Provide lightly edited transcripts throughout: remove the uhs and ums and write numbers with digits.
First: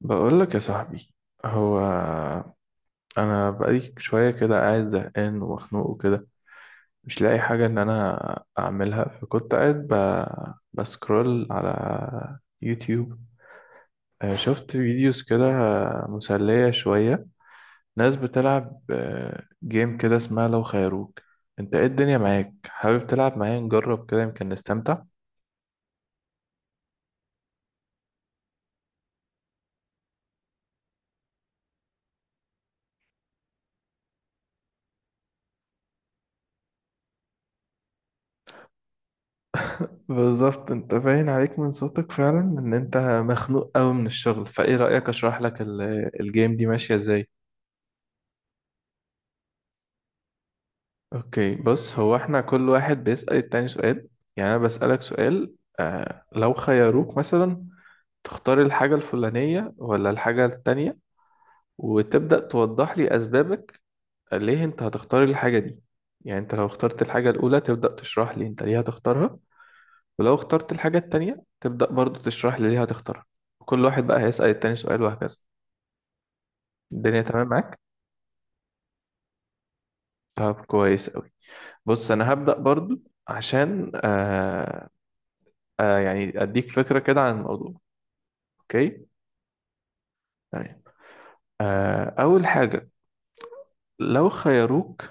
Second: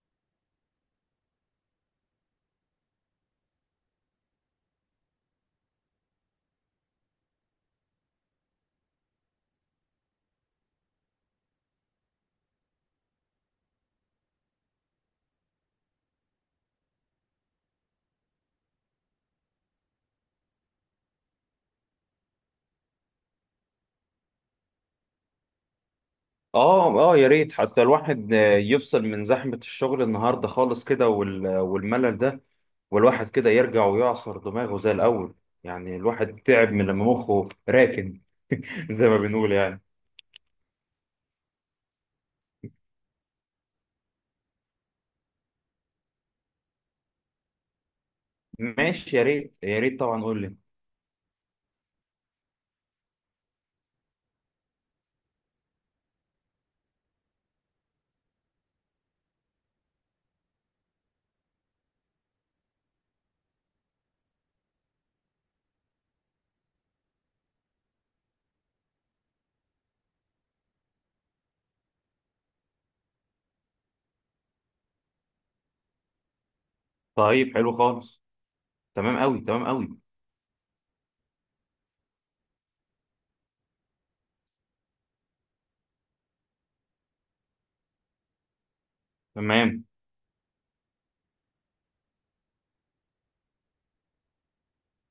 بقول لك يا صاحبي، هو انا بقالي شويه كده قاعد زهقان ومخنوق وكده، مش لاقي حاجه ان انا اعملها، فكنت قاعد بسكرول على يوتيوب. شفت فيديوز كده مسليه شويه، ناس بتلعب جيم كده اسمها لو خيروك. انت ايه الدنيا معاك، حابب تلعب معايا؟ نجرب كده، يمكن نستمتع. اه اه يا ريت حتى الواحد يفصل من زحمة الشغل النهاردة خالص كده والملل ده. والواحد كده يرجع ويعصر دماغه زي الأول. يعني الواحد تعب من لما مخه راكن. زي ما بنقول يعني. بالظبط، انت باين عليك من صوتك فعلا ان انت مخنوق قوي من الشغل. فايه رأيك اشرح لك الجيم دي ماشية ازاي؟ ماشي، يا ريت يا ريت طبعا، قول لي. اوكي، بص، هو احنا كل واحد بيسأل التاني سؤال. يعني انا بسألك سؤال، لو خيروك مثلا تختار الحاجة الفلانية ولا الحاجة التانية، وتبدأ توضح لي اسبابك ليه انت هتختار الحاجة دي. يعني انت لو اخترت الحاجة الاولى تبدأ تشرح لي انت ليه هتختارها، ولو اخترت الحاجة التانية تبدأ برضو تشرح لي ليه هتختارها. وكل واحد بقى هيسأل التاني سؤال وهكذا. الدنيا تمام طيب، حلو معاك؟ خالص. تمام قوي، تمام قوي. طب كويس أوي. بص، أنا هبدأ برضو عشان يعني أديك فكرة كده عن الموضوع. أوكي؟ تمام. تمام. أول حاجة، لو خيروك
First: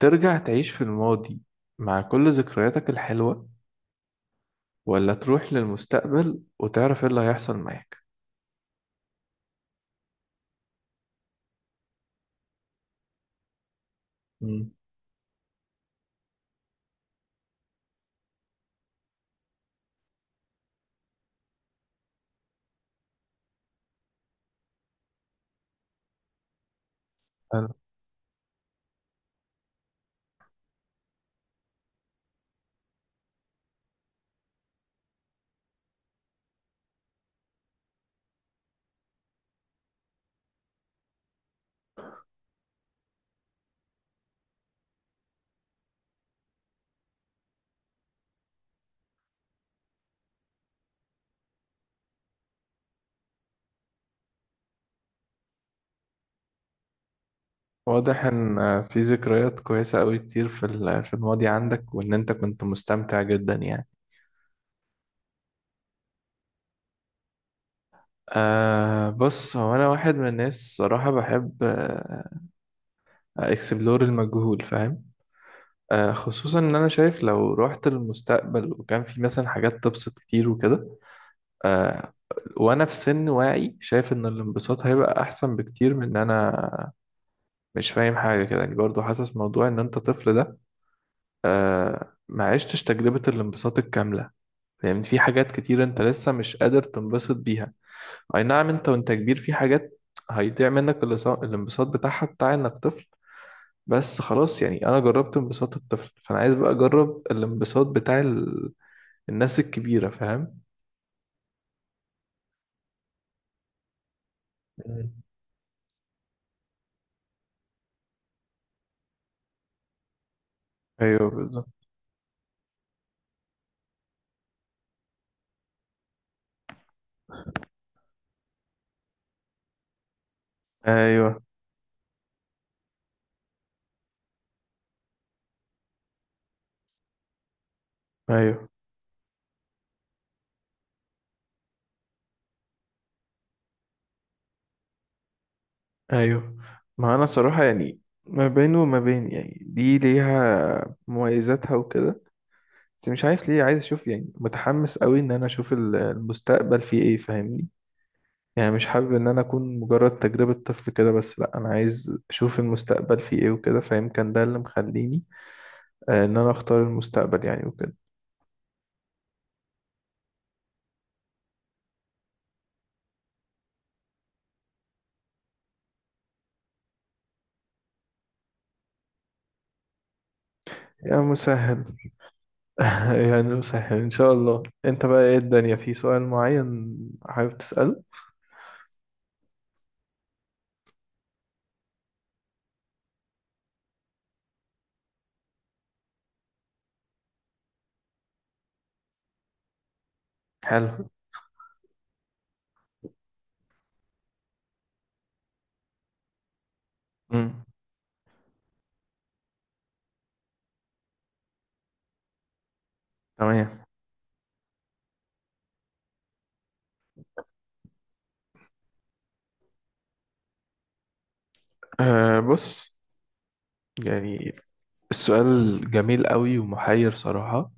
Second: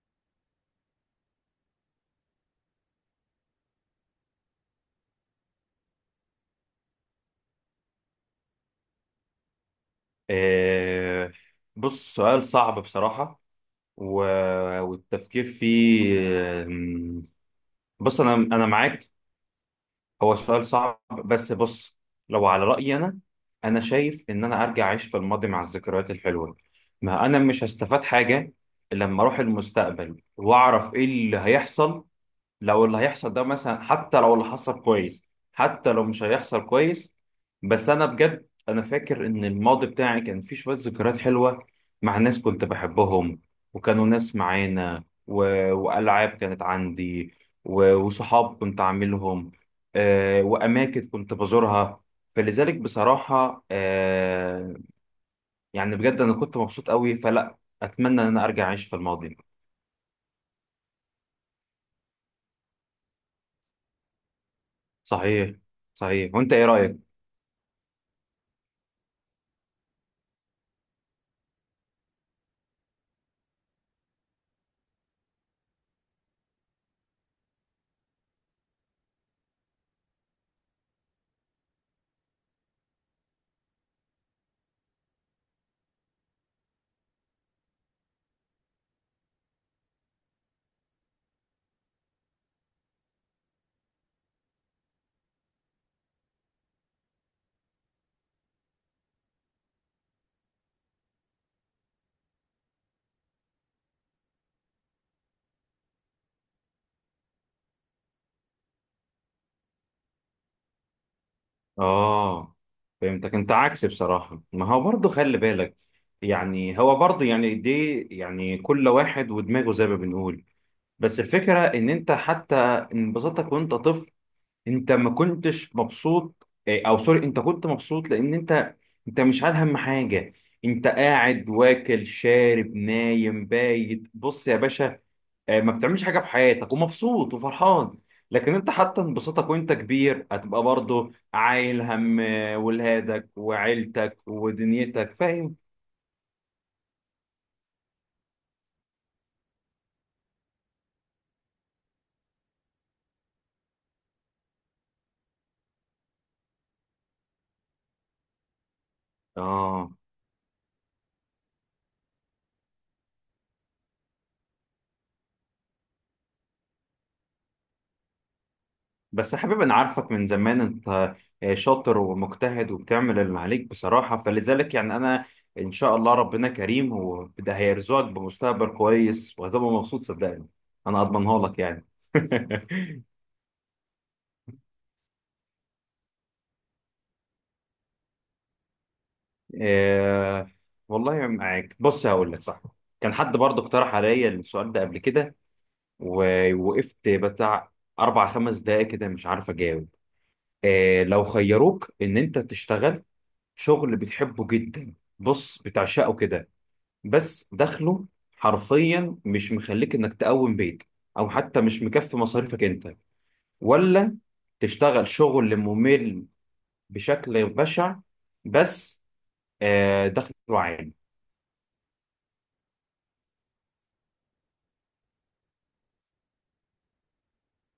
ترجع تعيش في الماضي مع كل ذكرياتك الحلوة، ولا تروح للمستقبل وتعرف ايه اللي هيحصل معاك؟ آه، بص، سؤال صعب بصراحة و... مم. والتفكير فيه. بص، انا معاك. هو سؤال صعب، بس بص، لو على رأيي أنا، أنا شايف إن أنا أرجع أعيش في الماضي مع الذكريات الحلوة. ما أنا مش هستفاد حاجة لما أروح المستقبل وأعرف إيه اللي هيحصل. لو اللي هيحصل ده مثلا، حتى لو اللي حصل كويس، حتى لو مش هيحصل كويس. بس انا بجد انا فاكر ان الماضي بتاعي كان فيه شوية ذكريات حلوة مع ناس كنت بحبهم، وكانوا ناس معانا، والعاب كانت عندي، وصحاب كنت عاملهم، واماكن كنت بزورها. فلذلك بصراحة، يعني بجد انا كنت مبسوط قوي، فلا اتمنى واضح ان انا ارجع ان اعيش في في الماضي. ذكريات كويسة قوي كتير في الماضي عندك، وان انت كنت مستمتع جدا يعني. صحيح. صحيح، وانت ايه رأيك؟ أه بص، هو انا واحد من الناس صراحة بحب اكسبلور المجهول، فاهم؟ أه خصوصا ان انا شايف لو رحت للمستقبل وكان في مثلا حاجات تبسط كتير وكده. أه وانا في سن واعي شايف ان الانبساط هيبقى احسن بكتير من ان انا مش فاهم حاجة كده يعني. برضو حاسس موضوع ان انت طفل ده أه ما عشتش تجربة الانبساط الكاملة. فاهمني، في حاجات كتير انت لسه مش قادر تنبسط بيها. اي نعم، انت وانت كبير في حاجات هيضيع منك الانبساط بتاعها بتاع انك طفل، بس خلاص يعني انا جربت انبساط الطفل، فانا عايز بقى اجرب الانبساط بتاع الناس الكبيرة، فاهم؟ اه، فهمتك. انت عكسي بصراحة. ما هو برضه مم. خلي بالك، يعني هو برضه يعني دي يعني كل واحد ودماغه زي ما بنقول. بس ايوه الفكرة بالظبط. ان انت حتى انبساطك وانت طفل، انت ما كنتش مبسوط او سوري، انت كنت مبسوط لان انت، انت مش عارف هم حاجة. انت ايوه، قاعد واكل شارب نايم بايت، بص يا باشا، ما بتعملش حاجه في حياتك ومبسوط وفرحان. لكن ايوه، انت حتى انبساطك وانت كبير هتبقى برضه عايل هم ولادك وعيلتك ودنيتك، فاهم؟ ايوه. ما انا صراحة يعني ما بين وما بين، يعني دي ليها مميزاتها وكده، بس مش عارف ليه عايز اشوف، يعني متحمس قوي ان انا اشوف المستقبل فيه ايه، فاهمني؟ يعني مش حابب ان انا اكون اه. مجرد تجربة طفل كده بس، لا انا عايز اشوف المستقبل فيه ايه وكده، فيمكن ده اللي مخليني ان انا اختار المستقبل يعني وكده. بس يا حبيبي، انا عارفك من زمان انت شاطر ومجتهد وبتعمل اللي عليك بصراحه. فلذلك يعني انا، ان شاء الله ربنا كريم وده هيرزقك بمستقبل كويس وهتبقى مبسوط، صدقني. انا يا اضمنها لك مسهل. يعني. يعني مسهل ان شاء الله. انت بقى ايه الدنيا، في سؤال معين حابب تسأله؟ إيه، والله معاك. بص، هقول لك صح. كان حد برضه اقترح عليا السؤال ده قبل كده، ووقفت بتاع اربع خمس دقايق كده مش عارف اجاوب. حلو. إيه، لو خيروك ان انت تشتغل شغل بتحبه جدا، بص، بتعشقه كده، بس امم. دخله حرفيا مش مخليك انك تقوم بيت، او حتى مش مكفي مصاريفك انت، تمام. ولا تشتغل شغل ممل بشكل بشع بس دخله عالي؟ أه بص يعني السؤال جميل قوي ومحير صراحة.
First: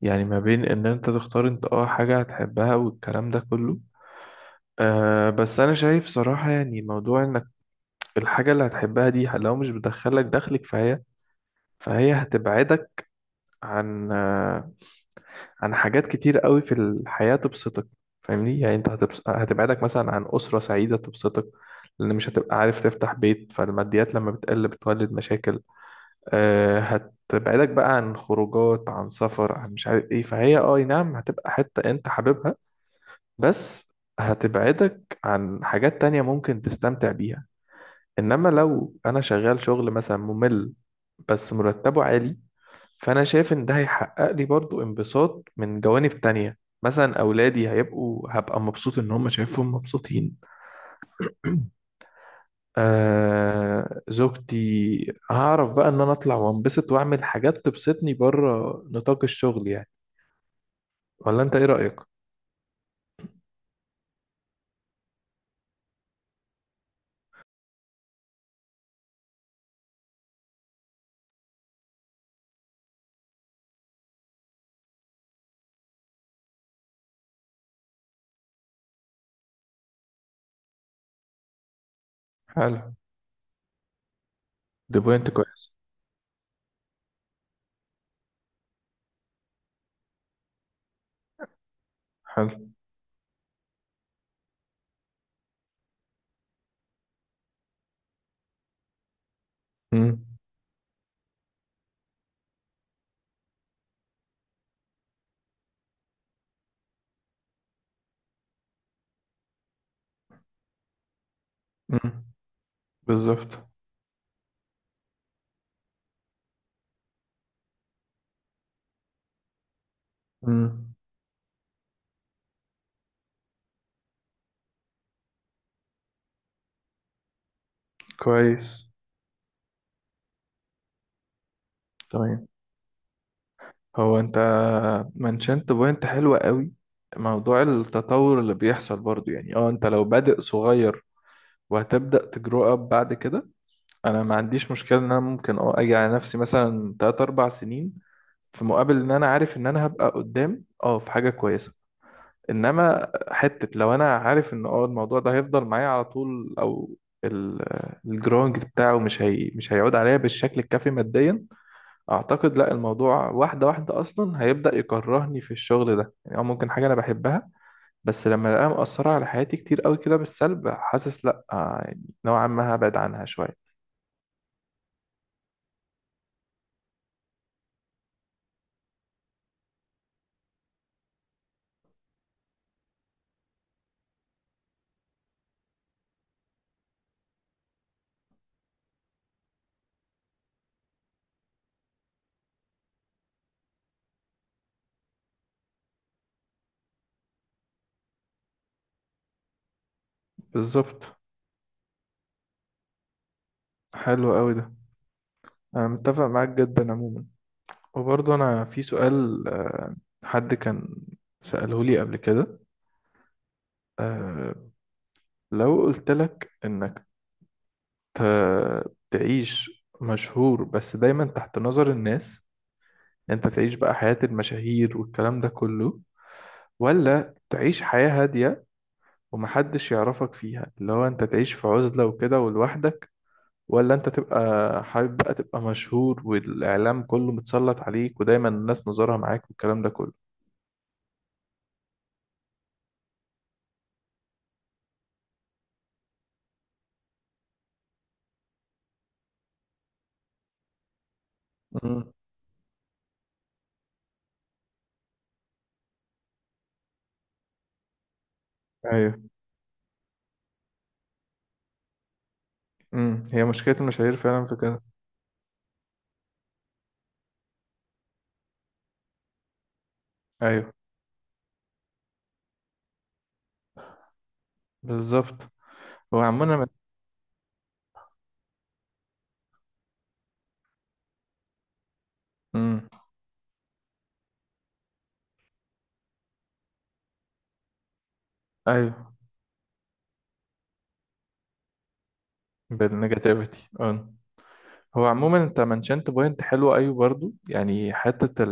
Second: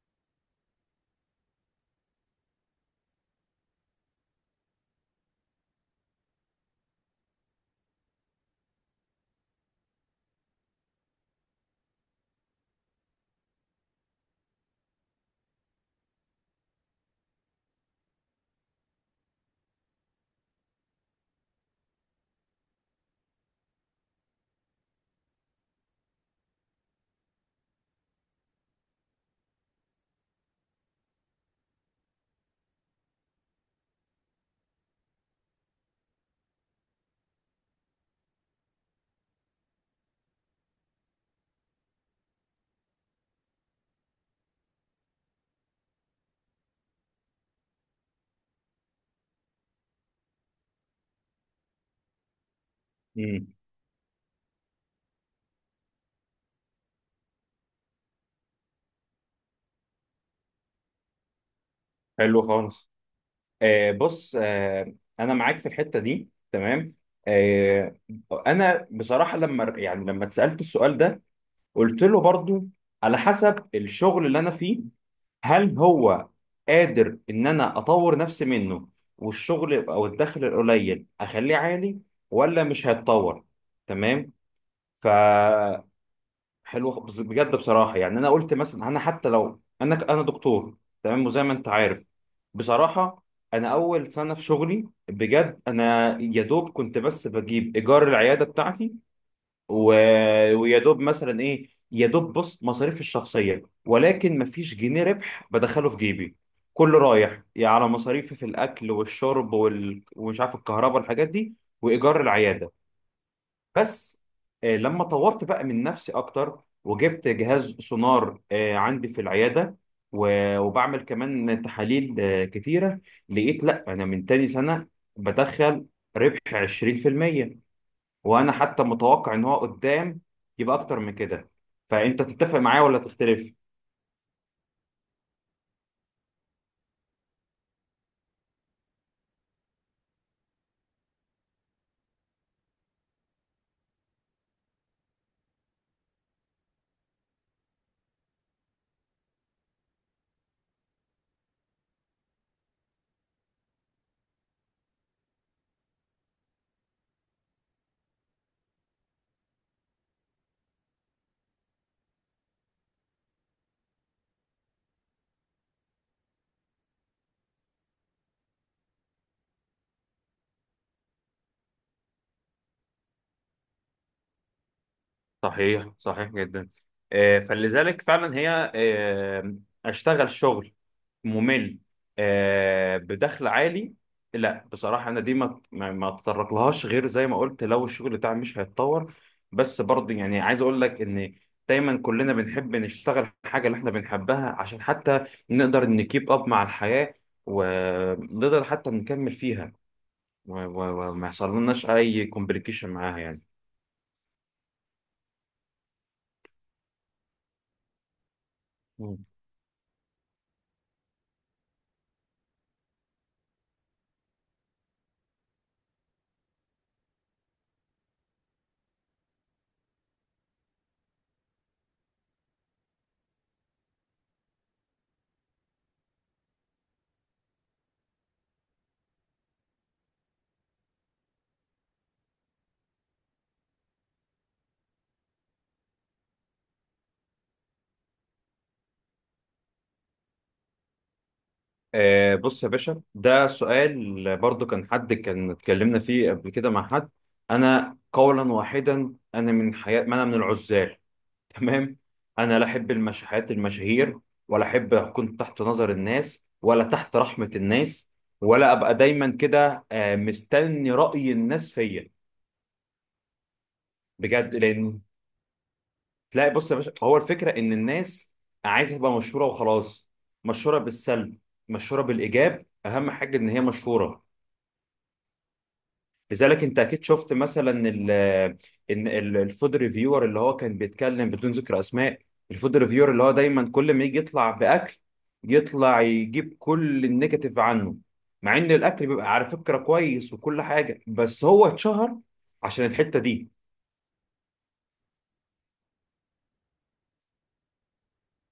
يعني ما بين ان انت تختار انت اه حاجة هتحبها والكلام ده كله، أه بس انا شايف صراحة يعني موضوع انك الحاجة اللي هتحبها دي لو مش بتدخلك دخلك، فهي هتبعدك عن عن حاجات كتير قوي في الحياة تبسطك. فاهمني؟ يعني انت هتبعدك مثلا عن أسرة سعيدة تبسطك، لأن مش هتبقى عارف تفتح بيت، فالماديات لما بتقل بتولد مشاكل. أه هتبعدك بقى عن خروجات، عن سفر، عن مش عارف ايه. فهي اه نعم هتبقى حتة انت حاببها، بس هتبعدك عن حاجات تانية ممكن تستمتع بيها. انما لو انا شغال شغل مثلا ممل بس مرتبه عالي، فانا شايف ان ده هيحقق لي برضو انبساط من جوانب تانية. مثلا اولادي هيبقوا، هبقى مبسوط ان هم شايفهم مبسوطين. آه زوجتي. هعرف بقى ان انا اطلع وانبسط واعمل حاجات تبسطني بره نطاق الشغل يعني. ولا انت ايه رأيك؟ حلو خالص. بص، انا معاك في الحته دي، تمام. آه، انا بصراحه لما يعني لما اتسالت السؤال ده، قلت له برضو على حسب الشغل اللي انا فيه. هل هو قادر ان انا اطور نفسي منه والشغل او الدخل القليل اخليه عالي، ولا حلو. مش هيتطور؟ تمام. دي ف، بوينت كويس. حلو بس بجد بصراحه يعني انا قلت مثلا، انا حتى لو انا انا دكتور، تمام، وزي ما انت عارف. حلو. بصراحه انا اول سنه في شغلي بجد انا يا دوب كنت بس بجيب ايجار العياده بتاعتي، و... امم. ويا دوب مثلا ايه، يا دوب بص مصاريفي الشخصيه، ولكن مفيش جنيه ربح بدخله في جيبي، كله رايح يعني على مصاريفي في الاكل والشرب ومش عارف الكهرباء والحاجات دي، وايجار العياده. بالظبط. بس لما طورت بقى من نفسي اكتر وجبت جهاز سونار عندي في العياده، امم. وبعمل كمان تحاليل كتيره، لقيت لا انا من تاني سنه بدخل ربح 20%. وانا حتى كويس. متوقع ان هو قدام يبقى اكتر من كده. فانت تمام. تتفق معايا ولا تختلف؟ هو انت منشنت بوينت حلوة قوي، موضوع التطور اللي بيحصل برضو. يعني اه انت لو بادئ صغير وهتبدأ تجرو اب بعد كده، انا ما عنديش مشكلة ان انا ممكن اه اجي على نفسي مثلا 3 4 سنين في مقابل ان انا عارف ان انا هبقى قدام اه في حاجة كويسة. انما حتة لو انا عارف ان اه الموضوع ده هيفضل معايا على طول، او الجرونج بتاعه مش هيعود عليا بالشكل الكافي ماديا، اعتقد لا. الموضوع واحده واحده اصلا هيبدا يكرهني في الشغل ده يعني. او ممكن حاجه انا بحبها بس لما الاقيها مأثره على حياتي كتير قوي كده بالسلب، حاسس لا يعني نوعا ما هبعد عنها شويه. صحيح، صحيح جدا. فلذلك فعلا هي اشتغل شغل ممل بدخل عالي؟ لا بصراحة أنا دي ما أتطرقلهاش غير زي ما قلت لو الشغل بتاعي مش هيتطور. بس برضه يعني عايز أقول لك إن دايما كلنا بنحب نشتغل الحاجة اللي إحنا بنحبها عشان حتى نقدر نكيب أب مع الحياة، ونقدر حتى نكمل فيها، بالظبط. وما يحصل لناش أي كومبليكيشن معاها يعني. حلو قوي ده. انا متفق معاك جدا عموما. وبرضه انا في سؤال، حد كان سأله لي قبل كده. آه، لو قلت لك انك تعيش مشهور بس دايما تحت نظر الناس، انت تعيش بقى حياة المشاهير والكلام ده كله، ولا تعيش حياة هادية ومحدش يعرفك فيها، اللي هو انت تعيش في عزلة وكده ولوحدك؟ ولا انت تبقى حابب بقى تبقى مشهور، والإعلام كله متسلط عليك ودايما الناس نظرها معاك والكلام ده كله؟ بص يا باشا، ده سؤال برضو كان حد كان اتكلمنا فيه قبل كده مع حد. انا قولا واحدا انا من حياة، ما انا من العزال. تمام. مم. انا لا احب حياة المشاهير، ولا احب اكون تحت نظر الناس ولا تحت رحمة الناس، ولا ابقى ايوه. دايما كده مستني رأي الناس فيا. امم، هي مشكلة المشاهير فعلا بجد، في كده. لان تلاقي، بص يا باشا، هو الفكرة ان الناس عايزة تبقى مشهورة وخلاص. ايوه مشهورة بالسلب، مشهورة بالإيجاب، أهم حاجة إن هي مشهورة. بالظبط. هو عموما لذلك انت اكيد شفت مثلا الفود ريفيور اللي هو كان بيتكلم بدون ذكر اسماء، الفود امم. ريفيور اللي هو دايما كل ما يجي يطلع باكل يطلع يجيب كل النيجاتيف عنه، مع ان الاكل ايوه بيبقى على فكره كويس وكل حاجه، بس هو اتشهر عشان الحته دي. بالنيجاتيفيتي، اه. هو عموما انت منشنت بوينت حلوة. ايوه برضو يعني حتة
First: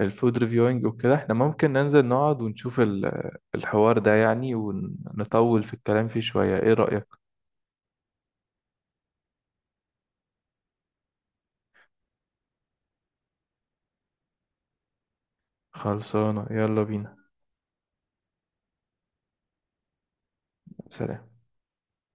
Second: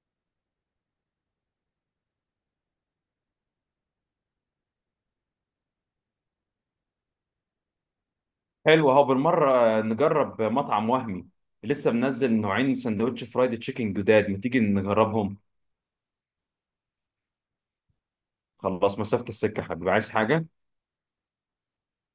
الفود ريفيوينج وكده، احنا ممكن ننزل نقعد ونشوف الحوار ده يعني ونطول في الكلام فيه شوية. ايه رأيك؟ حلو، اهو بالمره نجرب مطعم وهمي. لسه منزل نوعين سندوتش فرايد تشيكن جداد، ما تيجي نجربهم. خلصانة، يلا بينا. خلاص، مسافه السكه يا حبيبي، عايز حاجه؟ سلام.